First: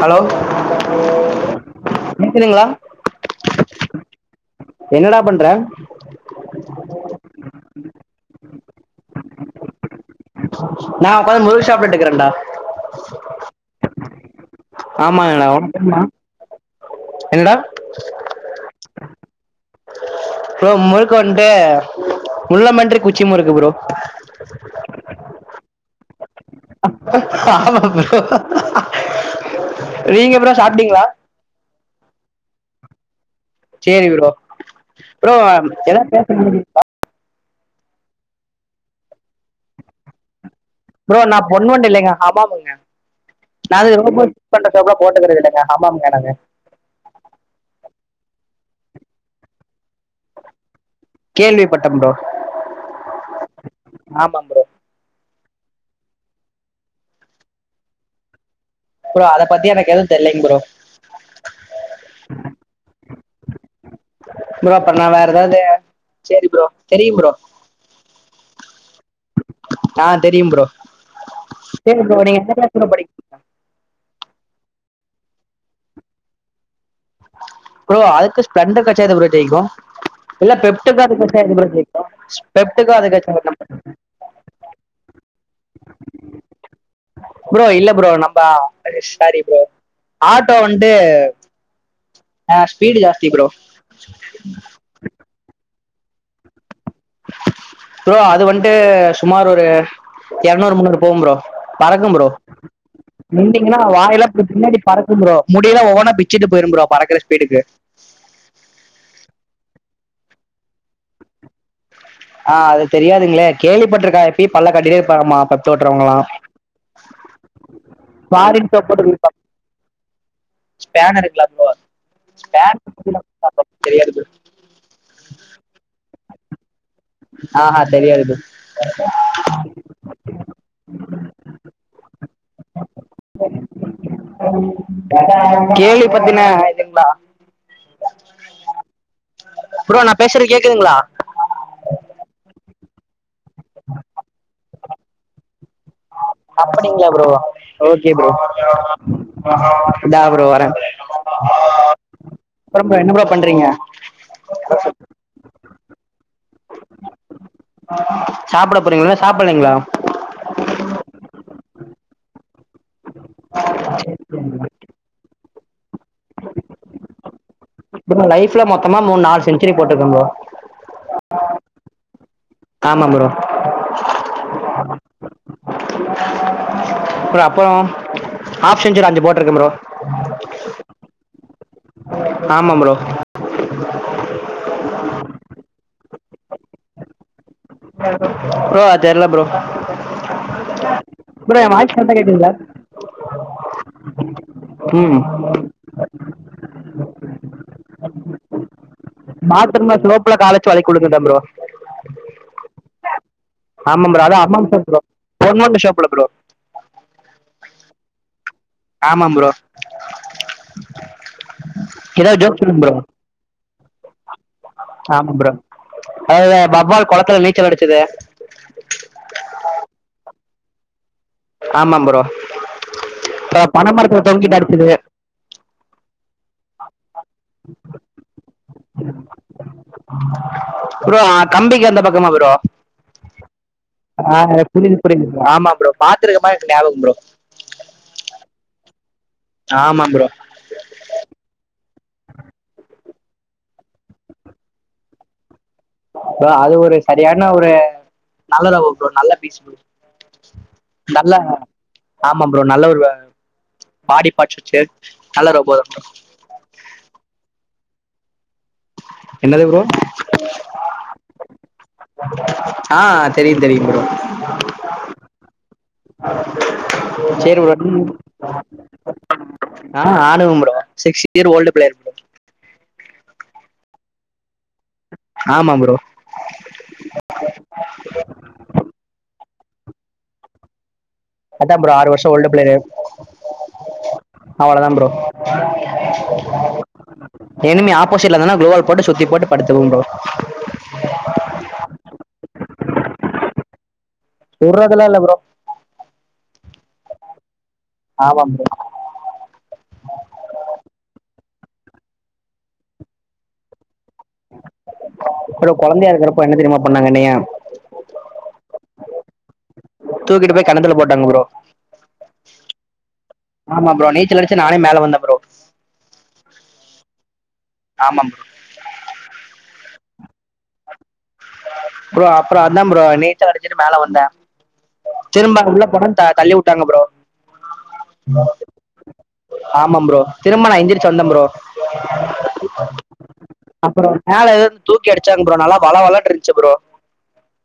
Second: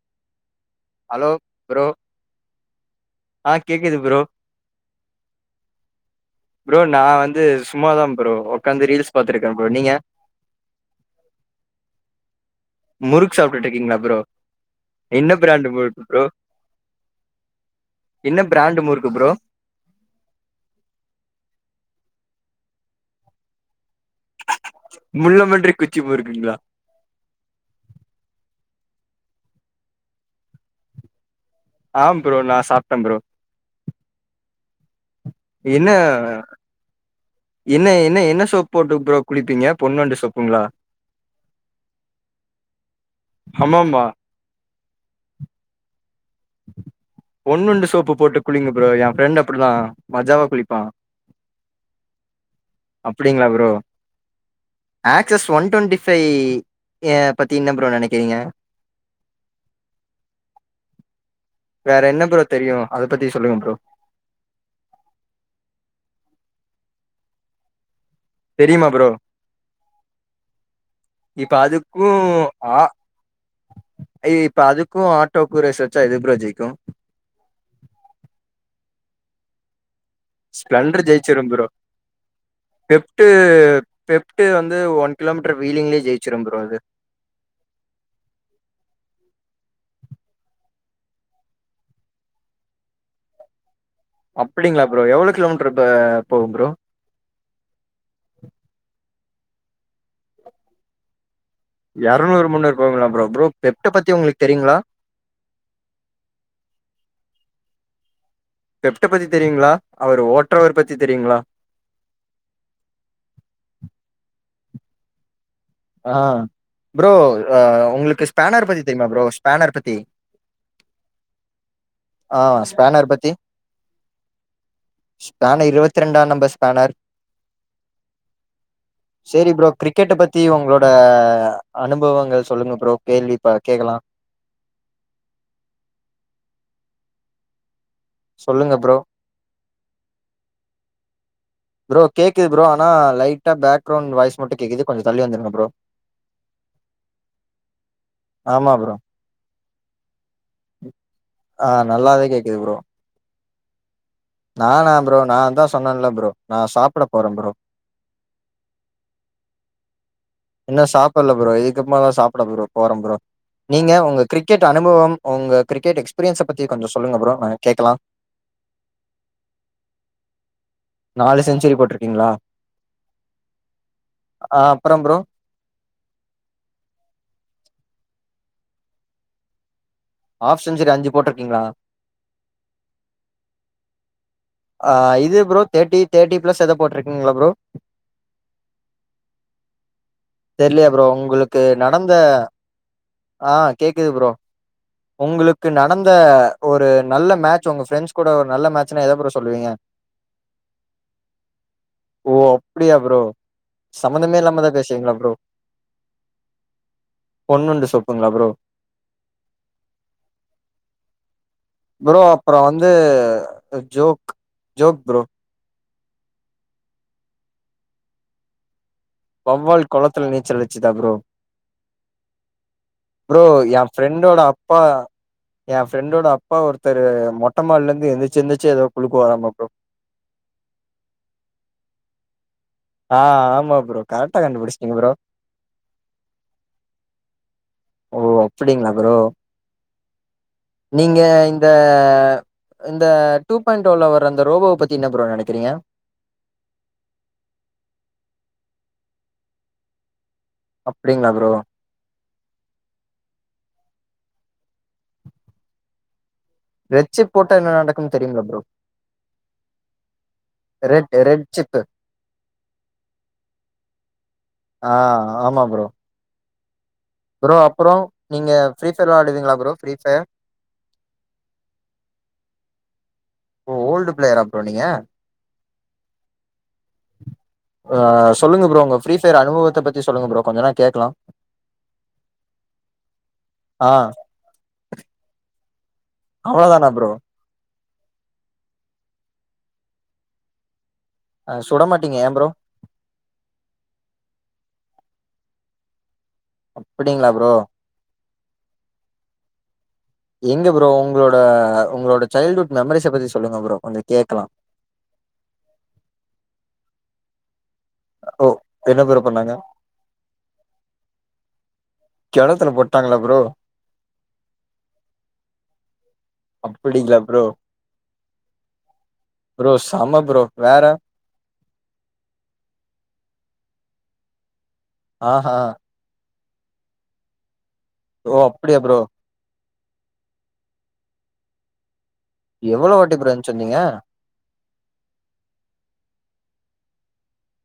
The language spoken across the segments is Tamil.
ஹலோ ஹலோ ப்ரோ கேக்குதுங்களா ஆ கேக்குது ப்ரோ என்னடா பண்ற ப்ரோ நா வந்து சும் தான் ப்ரோ ஒக்காந்து ரீல்ஸ் பாத்துருக்க ப்ரோ நீங்க நா ஒக்காந்து முறுக் சாப்ட்டுட்ருக்கேன்டா முறுக் சாப்ட்டுட்டு இருக்கீங்களா ப்ரோ என்ன ஆமாங்கடா உனக்கு பிராண்டு் தெரியுமா முறுக்கு ப்ரோ என்னடா என்ன பிராண்டு முறுக்கு ப்ரோ ப்ரோ முறுக்கு வந்து முள்ளம்பன்றி குச்சி முறுக்கு ப்ரோ முள்ளம்பன்றி குச்சி முறுக்குங்களா ஆமா ப்ரோ நீங்க ப்ரோ சாப்ட்டீங்களா ஆ ப்ரோ நா சாப்ட்ட ப்ரோ சேரி ப்ரோ ப்ரோ என்ன எதா பேச என்ன என்ன என்ன சோப்பு போட்டு ப்ரோ குளிப்பீங்க பொன் வண்டு சோப்புங்களா ப்ரோ நா பொன் வண்டு இல்லைங்க ஹமாமுங்க நா அதுக்கு ஆமாமா ரோபட் வண்டு சோப்புலா போட்டுக்கறது இல்லங்க ஹமாம்ங்க நாங்க பொன்வண்டு சோப்பு போட்டு குளிங்க ப்ரோ ஏ ஃப்ரெண்டு அப்டிதா மஜாவா குளிப்பா கேள்விப்பட்டம் ப்ரோ அப்டிங்களா ப்ரோ ஆமா bro access one twenty five ஏ பத்தி என்ன ப்ரோ நெனக்கிறீங்க ப்ரோ அத பத்தி எனக்கு எதுவு தெர்லங் ப்ரோ வேற என்ன ப்ரோ தெரியு அத பத்தி சொல்லுங்க ப்ரோ ப்ரோ அப்ற நா வேற ஏதாவது சேரி ப்ரோ தெரியு ப்ரோ தெரியுமா ப்ரோ ஆ தெரியும் ப்ரோ இப்ப சேரி அதுக்கு ப்ரோ நீங்க எந்த கிளாஸ் ஆ ப்ரோ படிக்கிறீங்க ஐ இப்ப அதுக்கு ஆட்டோக்கு ரேஸ் வச்சா எது ப்ரோ ஜெயிக்கு ப்ரோ அதுக்கு ஸ்ப்ளெண்டர்க்கு வச்சா எது ப்ரோ ஜெயிக்கு இல்ல பெப்ட்டுக்கு ஸ்ப்ளெண்டர் அதுக்கு வச்சா ஜெயிச்சிரும் எது ப்ரோ ஜெயிக்கு பெப்ட்டுக்கு அதுக்கு பெப்ட்டு வச்சா என்ன பெப்ட்டு வந்து ஒன் கிலோ மீட்டர் வீலிங்க்லேயே ஜெயச்சிரு ப்ரோ அது ப்ரோ இல்ல ப்ரோ நம்ப அது சாரி ப்ரோ ஆட்டோ வந்து ஆ ஸ்பீடு ஜாஸ்தி ப்ரோ அப்டிங்களா ப்ரோ எவ்வளோ கிலோ மீட்டர் பே போகு ப்ரோ ப்ரோ அது வந்து சுமார் ஒரு எரநூறு முன்னூறு போவு ப்ரோ பறக்கும் ப்ரோ எரநூறு முன்னூறு போகுங்களா ப்ரோ ப்ரோ நீண்டீங்கன்னா பெப்ட்ட பத்தி வாய்லா இப்டி உங்களுக்கு தெரியுங்களா பின்னாடி பறக் கும் முடியெல்லா ஒவ்வொன்னா பிச்சட்டு போயிரு ப்ரோ பறக்குற ஸ்பீடுக்கு பெப்ட்ட பத்தி தெரியுங்களா அவர் ஓட்டுறவர் பத்தி தெரியுங்களா ஆ அது தெரியாதுங்களே கேள்விப்பட்ருக்க இப்டி பல்ல காட்டிட்டே நா மா பெப் ஆ ப்ரோ ஆ உங்களுக்கு ஸ்பானர் ஃபாரின் பத்தி தெரியுமா ப்ரோ ஸ்பானர் பத்தி ஸ்பேனருங்களா ப்ரோ ஆ ஸ்பேனர் பத்திலா பத்தி [inaudible] தெரியாது ப்ரோ ஸ்பேனர் இருவத்தி ரெண்டாம் நம்பர் ஸ்பேனர் ஆஹா தெரியது [unintelligible] அ அனுபவங்கள் சொல்லுங்க ப்ரோ கேள்விப்ப கேக்கலா கேள்வி பத்தின இதுங்ளா சொல்லுங்க ப்ரோ ப்ரோ நா பேசறது கேக்குதுங்ளா ப்ரோ கேக்குது ப்ரோ அனா லைட்டா பேக்ரவுண்ட் வாய்ஸ் மட்டு கேக்குது கொஞ்சோ தள்ளி வந்துருங்க ப்ரோ அப்படிங்களா ப்ரோ ஹலோ கேக்குதா ஆமா ப்ரோ இதா ப்ரோ வர ஆ நல்லாவே கேக்குது அப்பறோ ப்ரோ என்ன ப்ரோ பண்றீங்க நானா ப்ரோ நா தா சொன்னல்ல ப்ரோ நா சாப்பட போற ப்ரோ சாப்பிட போறீங்களா சாப்பிடலைங்களா இன்னு சாப்பட்ல ப்ரோ இதுக்குகப்பமா தா சாப்பட ப்ரோ போற ப்ரோ நீங்க உங்க கிரிக்கெட் அனுபவம் உங்க கிரிக்கெட் எக்ஸ்பீரியன்ஸ பத்தி கொஞ்சோ சொல்லுங்க பரோ நாங்க கேக்கலா இப்ப லைப்ல மொத்தமா மூன் நாளு செஞ்சுரி போட்ருக்க ப்ரோ நாலு செஞ்சுரி போட்ருக்கிங்ளா ஆமா ப்ரோ ஆ அப்பறோ ப்ரோ [inaudible] ப்ரோ அப்பறோ ஆப்ஷன் [unintelligible] அஞ்சு போட்ருக்க ப்ரோ ஆப் செஞ்சுரி அஞ்சு போட்ருக்கிங்ளா ஆமா ப்ரோ ஆ இது ப்ரோ தேட்டி தேட்டிபிளஸ் எதோ போட்ருக்கீங்களா ப்ரோ ப்ரோ அது தெர்ல ப்ரோ தெர்லியா ப்ரோ ப்ரோ உங்களுக்கு என் வாய்ஸ் நடந்த கரெக்டா கேக்குதுங்களா ஆ கேக்குது ப்ரோ ம் உங்குளுக்கு நடந்த ஒரு நல்ல மேட்ச் உங்க ஃரெண்ட்ஸ் கூட ஒரு நல்ல மேட் மாத்திரமா ஸ்லோப்ல கால வெச்சு வழுக்கி உழுந்துட்ட ப்ரோ ஓ அப்படியா ப்ரோ சமந்தமே இல்லாம எதோ பேசுறீங்களா ப்ரோ கவர்மெண்ட் ஷாப்புல ப்ரோ பொன்னுண்டு சொப்புங்களா ப்ரோ ஆமா ப்ரோ ப்ரோ ஏதாவது அப்பறோ ஜோக் வந்து ஜோக் ஆமா ப்ரோ அதுல வவ்வால் கொளத்துல நீச்சல் அடிச்சது வவ்வால் கொளத்துல நீச்சல் அடிச்சுதா ப்ரோ ஆமா ப்ரோ ப்ரோ அப்புறம் ஏ பனை மரத்தில் ஃப்ரெண்டோட தொங்கிட்டு அப்பா அடிச்சது ஏ ஃப்ரெண்டோட அப்பா ஒருத்தரு மொட்ட மாடில இருந்து எந்திரிச்சி எந்திரிச்சி எதோ குழுக்குவாராம ப்ரோ ப்ரோ அ கம்பிக்கு அந்த பக்கமா ப்ரோ ஆ ஆமா ப்ரோ ஆ கரெக்டா புரிது கண்டுபிடிச்சிட்டீங்க ப்ரோ புரிது [inaudible] ஆமா ப்ரோ பாத்துருக்க மாரி எனக்கு ஞாபகோ ப்ரோ ஓ அப்படிங்களா ப்ரோ ஆமா ப்ரோ நீங்க இந்த இந்த டூ பாயிண்ட் ஒன்ல வர அந்த ரோபோவ பத்தி என்ன ப்ரோ நெனைக்கறீங்க ப்ரோ அது ஒரு சரியான ஒரு நல்ல லவ் ப்ரோ நல்ல பீஸ் ப்ரோ அப்டிங்களா நல்ல ப்ரோ? ஆமா ப்ரோ நல்ல ஒரு பாடி பார்ட் வச்சி நல்ல ரோபோ ரெட் சிப் போட்ட என்ன நடக்கும்னு தெரியுங்களா ப்ரோ என்னது ப்ரோ ரெட் ரெட் சிப் ஆ தெரியு தெரியு ப்ரோ ஆ ஆமா ப்ரோ ப்ரோ செரி ஒரு அப்புறம் நிம் நீங்க ஃப்ரீ ஃபயர் வெளாடுவீங்களா ப்ரோ? ஃப்ரீ ஆ ஃபயர். ஆடுவா bro six year old player bro ஓ ஓல்டு பிளேயரா ப்ரோ நீங்க ஆமா ப்ரோ ஆ சொல்லுங்க ப்ரோ உங்க ஃப்ரீஃபயர் அனுபவத்த பத்தி சொல்லுங்க ப்ரோ கொஞ்ச நேர கேட்கலா அதா தா பரோ ஆறு வருஷ ஓல்டு பிளேயர் ஆ அவ்ளதா ப்ரோ அவ்ளதான ப்ரோ இனிமி ஆப்போசிட்ல இருந்தான்னா குளோவால் சுத்தி போட்டு படுத்துப்ப ப்ரோ அ சுட மாட்டீங்க ஏய ப்ரோ சுட்றதுலா இல்ல ப்ரோ அப்டிங்களா ப்ரோ ஆமாம் ப்ரோ எங்க ப்ரோ உங்களோட உங்களோட சைல்டுவுட் மெமரிஸ பத்தி சொல்லுங்க ப்ரோ கொஞ்ச கேட்கலா ப்ரோ கொழந்தயா இருக்குறப்ப என்ன தெரியுமா பண்ணாங்க என்னயா ஓ என்ன ப்ரோ பண்ணாங்க தூக்கிட்டு போய் கெணத்துல போட்டாங்க ப்ரோ கெணத்துல போட்டாங்களா ப்ரோ ஆமா ப்ரோ நீச்சலடிச்சி நானே மேல வந்த ப்ரோ அப்டிங்களா ப்ரோ ஆமாம் ப்ரோ ப்ரோ சம ப்ரோ வேற ப்ரோ அப்றோ அதா ப்ரோ நீச்சலடிச்சிட்டு மேல வந்த ஆஹா திரும்ப உள்ள போன தள்ளி விட்டாங்க ப்ரோ ஓ அப்டியா ப்ரோ ஆமாம் ப்ரோ திரும்ப நா எந்ரிச்சு வந்த ப்ரோ எவ்வளோ வாட்டி ப்ரோ இருந்துச்சு வந்தீங்க அப்பறோ மேல எதோ தூக்கி அடிச்சாங்க ப்ரோ நல்லா வேல வளண்டு இருந்துச்சு ப்ரோ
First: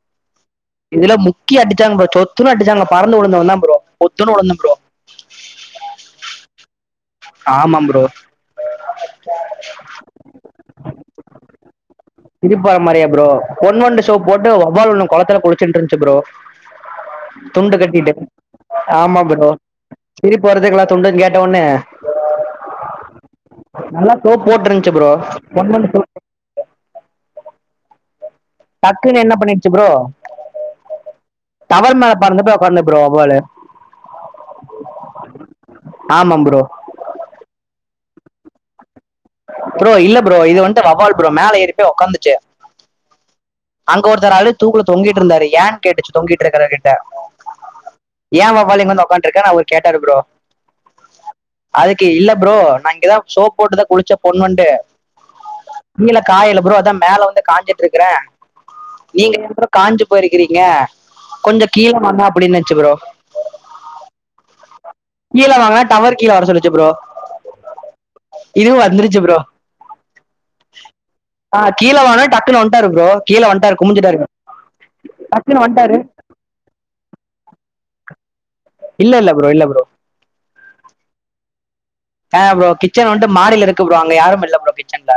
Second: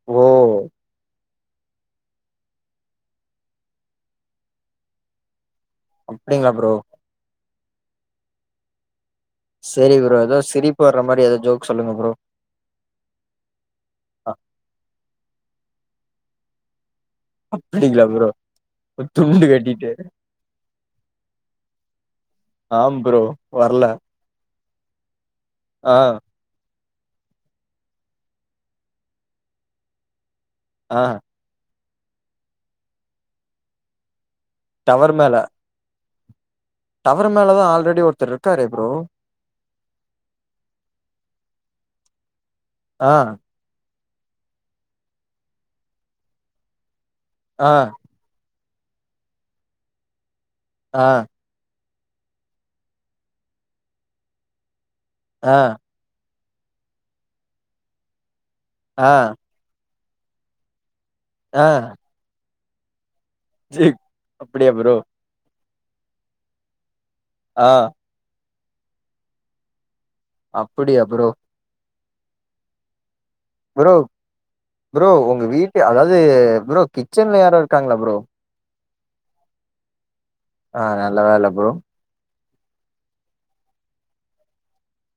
ஓ இதுல முக்கி அடிச்சாங்க சொத்துன்னு அடிச்சாங்க பறந்து உழுந்தவ தா ப்ரோ பொத்துன்னு உழுந்த ப்ரோ அப்டிங்களா ப்ரோ ஆமாம் ப்ரோ சரி ப்ரோ ஏதோ சிரிப்பு வர்ற மாதிரி எதோ ஜோக் சொல்லுங்க ப்ரோ சிரிப்பு வர மாதிரியா ப்ரோ பொன்வண்டு சோப் போட்டு வவ்வால் ஒன்னு கொளத்துல குளிச்சுட்டு இருந்துச்சு ப்ரோ துண்டு அப்டிங்களா கட்டிட்டு ப்ரோ ஆமா துண்டு ப்ரோ கட்டிட்டு சிரிப்பு வருதுங்களா துண்டுன்னு கேட்ட ஒன்னே [unintelligible] ஆம் ப்ரோ வர்ல நல்லா சோப் போட்டுருந்துச்சு ப்ரோ ஒன் மந்த் டக்குன்னு என்ன பண்ணிடுச்சு ப்ரோ ஆ டவர் மேல பறந்து போய் உட்காந்து ப்ரோ வெவ்வாள்ளு டவர் மேல ஆமா ப்ரோ டவர் மேல தா ஆல்ரெடி ஒருத்தர் இருக்காரே ப்ரோ ப்ரோ இல்ல ப்ரோ இது வந்துட்டு வவ்வால் ப்ரோ மேல ஏறிப்போ ஒக்காந்சே அ அங்க ஒருத்தரு ஆழு தூக்குல தொங்கிட்ருந்தாரு யேன் கேட்டுச்சு தொங்கிட்ருக்கிறவர் கிட்ட அ ஏ வவ்வால் இங்க வந்து ஒக்காந்ட்ருக்க அவரு கேட்டாரு ப்ரோ அ அதுக்கு இல்ல ப்ரோ நா இங்கதா சோப் போட்டுதா குளிச்ச பொண் வண்டு அ கீழ காயில ப்ரோ அதா மேல வந்து காஞ்சிட்ருக்கற ஆ நீங்க என்ற காஞ்சு போயிருக்கிறீங்க கொஞ்ச கீழ வந்தா அப்டின்னுச்சு ப்ரோ சே அப்படியா ப்ரோ கீழ வாங்க டவர் கீழ வர சொல்லுச்சு ப்ரோ ஆ இதுவு வந்துருச்சி ப்ரோ அப்படியா ப்ரோ ஆ கீழ வானா டக்குனு வண்டாரு ப்ரோ கீழ வண் ப்ரோ ப்ரோ ஒங்க வீட்டு வந்துட்டாரு அதாது ப்ரோ கிச்சன்ல யாரோ இருக்காங்களா ப்ரோ இல்ல இல்ல ப்ரோ இல்ல ப்ரோ ஆநல்ல வேல ப்றோ தாயோ ப்ரோ கிச்சன் வந்ட்து மாடியில இருக்கு ப்ரோ அங்க யாரு இல்ல ப்ரோ கிச்சன்ல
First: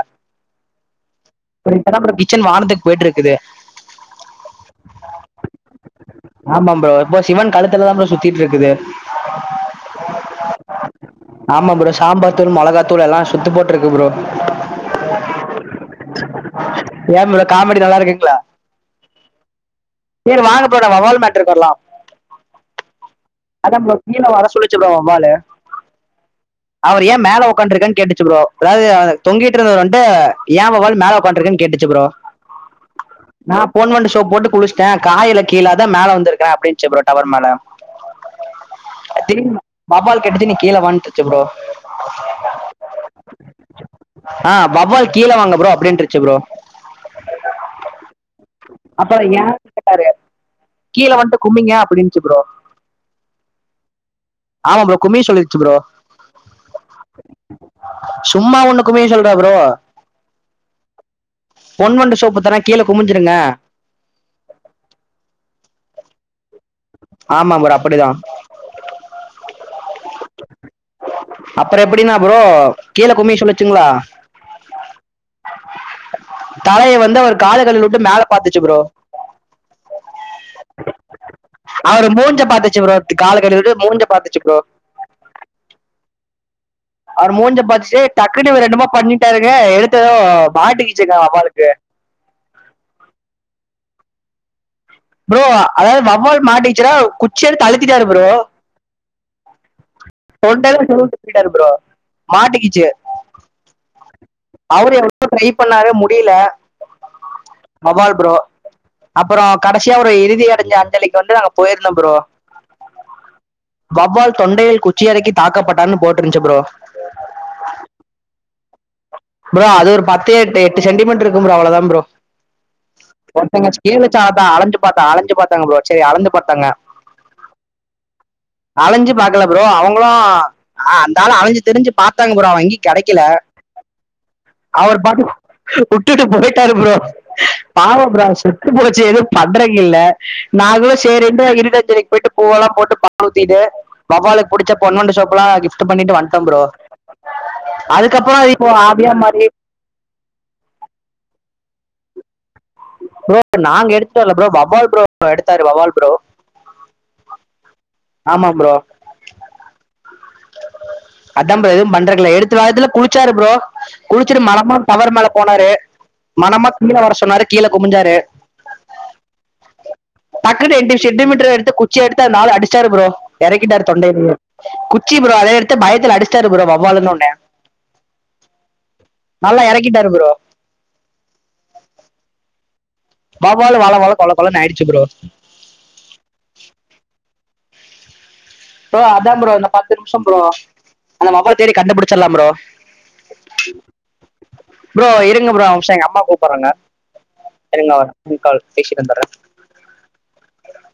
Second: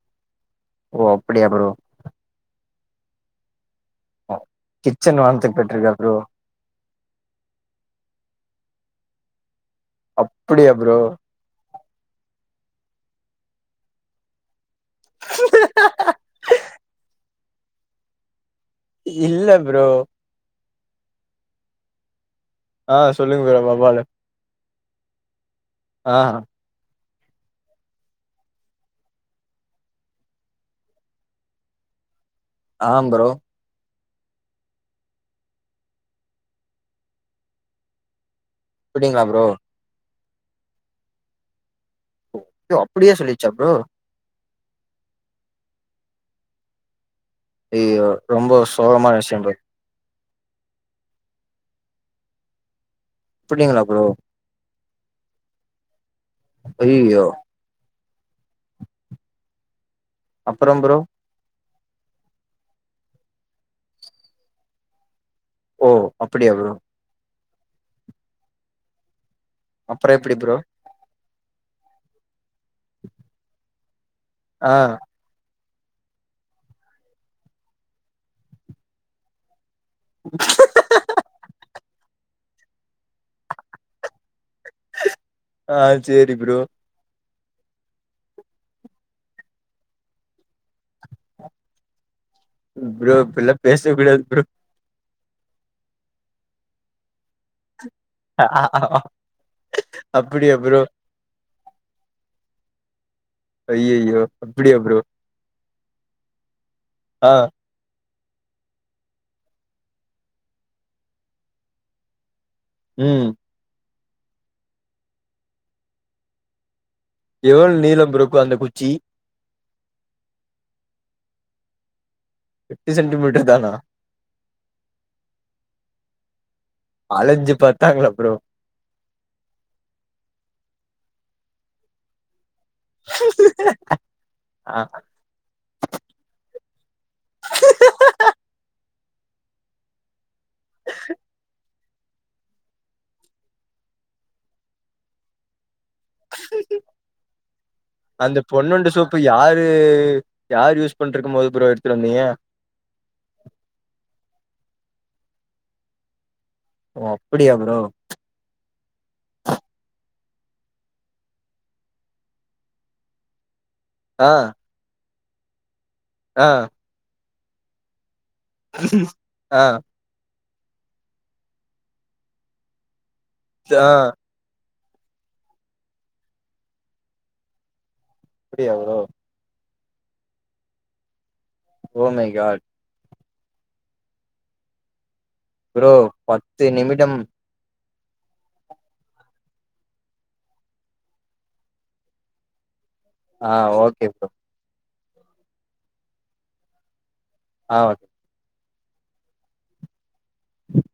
ஓ அப்டியா ப்ரோ அதா கிச்சன் வாானத்துக் போயிட்ருக்குது கிச்சன் வான்த்க் போயிட்டுக்கா ப்ரோ ஆமா ப்ரோ இப்போ சிவன் கழுத்துலதா ப்ரோ சுத்திட்ருக்குது அப்படியா ப்ரோ ஆமா ப்ரோ சாம்பார் தூள் மெளகாத்தூள் எல்லா சுத்து போட்டுருக்கு ப்ரோ ஏ ப்ரோ காமெடி நல்லா இருக்குங்களா இல்ல ப்ரோ ய வாங்க ப்ரோ வவ்வால் மேட்ருக்கு வர்லா ஆ சொல்லுங்க அதாம் ப்ரோ வவ்வாலு கீழ வர சொல்லிச்சு ப்ரோ வவ்வாலு ஆ அவரு ஏ மேல உக்காண்ருக்கன் கேட்டுச்சு ப்ரோ அதாது தொங்கிட்ருந்தவர் வந்ட்டு ய வவ்வால் மேல உக்காருக்கன் கேட்டுச்சு ப்ரோ அம்மா ஆம் ப்ரோ நா பொன் வண்டு சோப்பு போட்டு குளிச்சிட்ட காயல கீழ மேல வந்திருக்க அப்டின்ச்சு ப்ரோ டவர் மேல அப்டிங்களா ப்ரோ திரும் வவ்வால் கேட்டுச்சி நீ கீழ வானுட்ருச்சு ப்ரோ அப்டியே சொல்லிற்ச்சா ப்ரோ அ வவ்வால் கீழ வாங்க ப்ரோ அப்டின்ட்ருச்சு ப்ரோ அய்யோ ரொம்ப சோகமான விஷ்யம் ப்ரோ கட்டாரு கீழ வந்து கும்மிங்க அப்டின்ச்சு ப்ரோ அப்படிங்களா ப்ரோ ஆமா ப்ரோ குமி சொல்லிருச்சு ப்ரோ அய்யயோ சும்மா ஒண்ணுக்குமே சொல்றா ப்ரோ அப்பறம் ப்ரோ பொன்வண்டு சோப்பு தர கீழ குமிஞ்சிருங்க ஓ அப்டியா ப்ரோ ஆமா ப்ரோ அப்டிதா அப்பற எப்டி ப்ரோ அப்புற எப்டின்னா ப்ரோ கீழ குமிய சொல்லச்சுங்களா ஆ தலையை வந்து அவர் கால கழுவி வுட்டு மேல பாத்துச்சு ப்ரோ [inaudible] அவரு மூஞ்ச பாத்துச்சி ப்ரோ கால கழுவிட்டு மூஞ்ச பாத்துச்சி ப்ரோ ஆ செரி ப்ரோ அவரு மூஞ்ச பாத்துச்சி டக்குன்னு இவுரு என்னமோ பண்ணிட்டாருங்க எடுத்ததோ மாட்டி கீச்சங்கோ வவ்வாளுக்கு ப்ரோ இப்பல்லா பேச கூடாது ப்ரோ ப்ரோ அதாது வவ்வால் மாட்டிச்சின்னா குச்சி எடுத்து அழுத்திட்டாரு ப்ரோ அ தொண்டல்ல சொருவி போய்ட்டாரு ப்ரோ மாட்டிக்கிச்சி ஐயையோ அப்டியா அவுரு ப்ரோ எவளோ ட்ரை பண்ணாரு முடியில ஆ வவ்வால் ப்ரோ அப்புறோ கடைசியா ஒரு இறுதி அடைஞ்ச அஞ்சலிக்கு வந்து நாங்க போயிருந்தோ ப்ரோ ம் வவ்வால் தொண்டையில் குச்சிறைக்கி தாக்கப்பட்டான் போட்டிருந்துச்சி ப்ரோ எவுள நீளம் ப்ரோப்பு அந்த குச்சி ப்ரோ அது ஒரு பத்து எட்டு எட்டு சென்டிமீட்டருக்கு ப்ரோ அவுளதா ப்ரோ எட்டு சென்டி மீட் ஒருத்தங்க ஸ்கேல் வெச்சு அ அலைஞ்சு பாத்தா அலஞ்சு பாத்தாங்க ப்ரோ செரி அளந்து பாத்தாங்க அலைஞ்சு பாத்தாங்களா ப்ரோ அலஞ்சி பாக்கல ப்ரோ அவுங்களு அ அந்தாள அலைஞ்சி திரிஞ்சு பாத்தாங்க ப்ரோ அவுங்கி கெடைக்கல ஆ அவுர் பாட்டு வுட்டுட்டு போய்ட்டாரு ப்ரோ பாவம் ப்ரோ அவ செத்து போச் சி எதுவு பண்றங்ககில்ல நாங்களு செரிண்டு இறுதி அஞ்சலிக்கு போயிட்டு பூவெல்லா போட்டு பால் ஊத்திட்டு வவ்வாலுக்கு புடிச்ச பொன்வண்டு சோப்பல்லா வாங்கி ட்டு பண்ணிட்டு வண்ட ப்ரோ அதுக்கப்பற இப்போ ஆவியா மாரி இது யார் யூஸ் பண்டுருக்கு போது ப்ரோ எடுத்துட்டு வந்தீங்க ப்ரோ நாங்க எடுத்துட்டு வரல ப்ரோ வவ்வால் ப்ரோ எடுத்தாரு வவ்வால் ப்ரோ ஓ அப்டியா ப்ரோ ஆமா ப்ரோ அத ப்ரோ எதுவு பண்றதுக்கில்ல எடுத்து வாரத்துல குளிச்சாரு ப்ரோ ஆ குளிச்சுட்டு மணமா டவர் மேல போனாரு ஆ மனமா கீழ வர சொன்னாரு கீழ குமிஞ்சாரு ஆ டக்குனுட்டு எட்டு சென்டிமீட்டர் எடுத்து குச்சி எடுத்து அந்தாள அடிச்சாரு ப்ரோ எறக்கிட்டாரு தொண்டயிலயே ச்சி ப்ரோ அதையடுத்து பயத்துல அடிச்சாரு ப்ரோ வவ்வாலுனுடனே அப்டியா ப்ரோ நல்லா எறக்கிட்டாரு ப்ரோ ஓ மை காட் வவ்வால்லும் வளவள கொழகொழன்னு ஆயிடுச்சு ப்ரோ ப்ரோ பத்து நிமிடம் ப்ரோ அதா ப்ரோ இந்த பத்து நிமிஷம் ப்ரோ அந்த வவ்வால தேடி கண்டுபிடிச்சிடலா ப்ரோ ஆ ஓகே ப்ரோ ப்ரோ இருங்க ப்ரோ ஒரு நிம்ஷோ எங்க அம்மா கூப்பட்றாங்க ஆ ஓகே இருங்கால் ஒரு கால் பேசிட்டுந்தரே உஹம்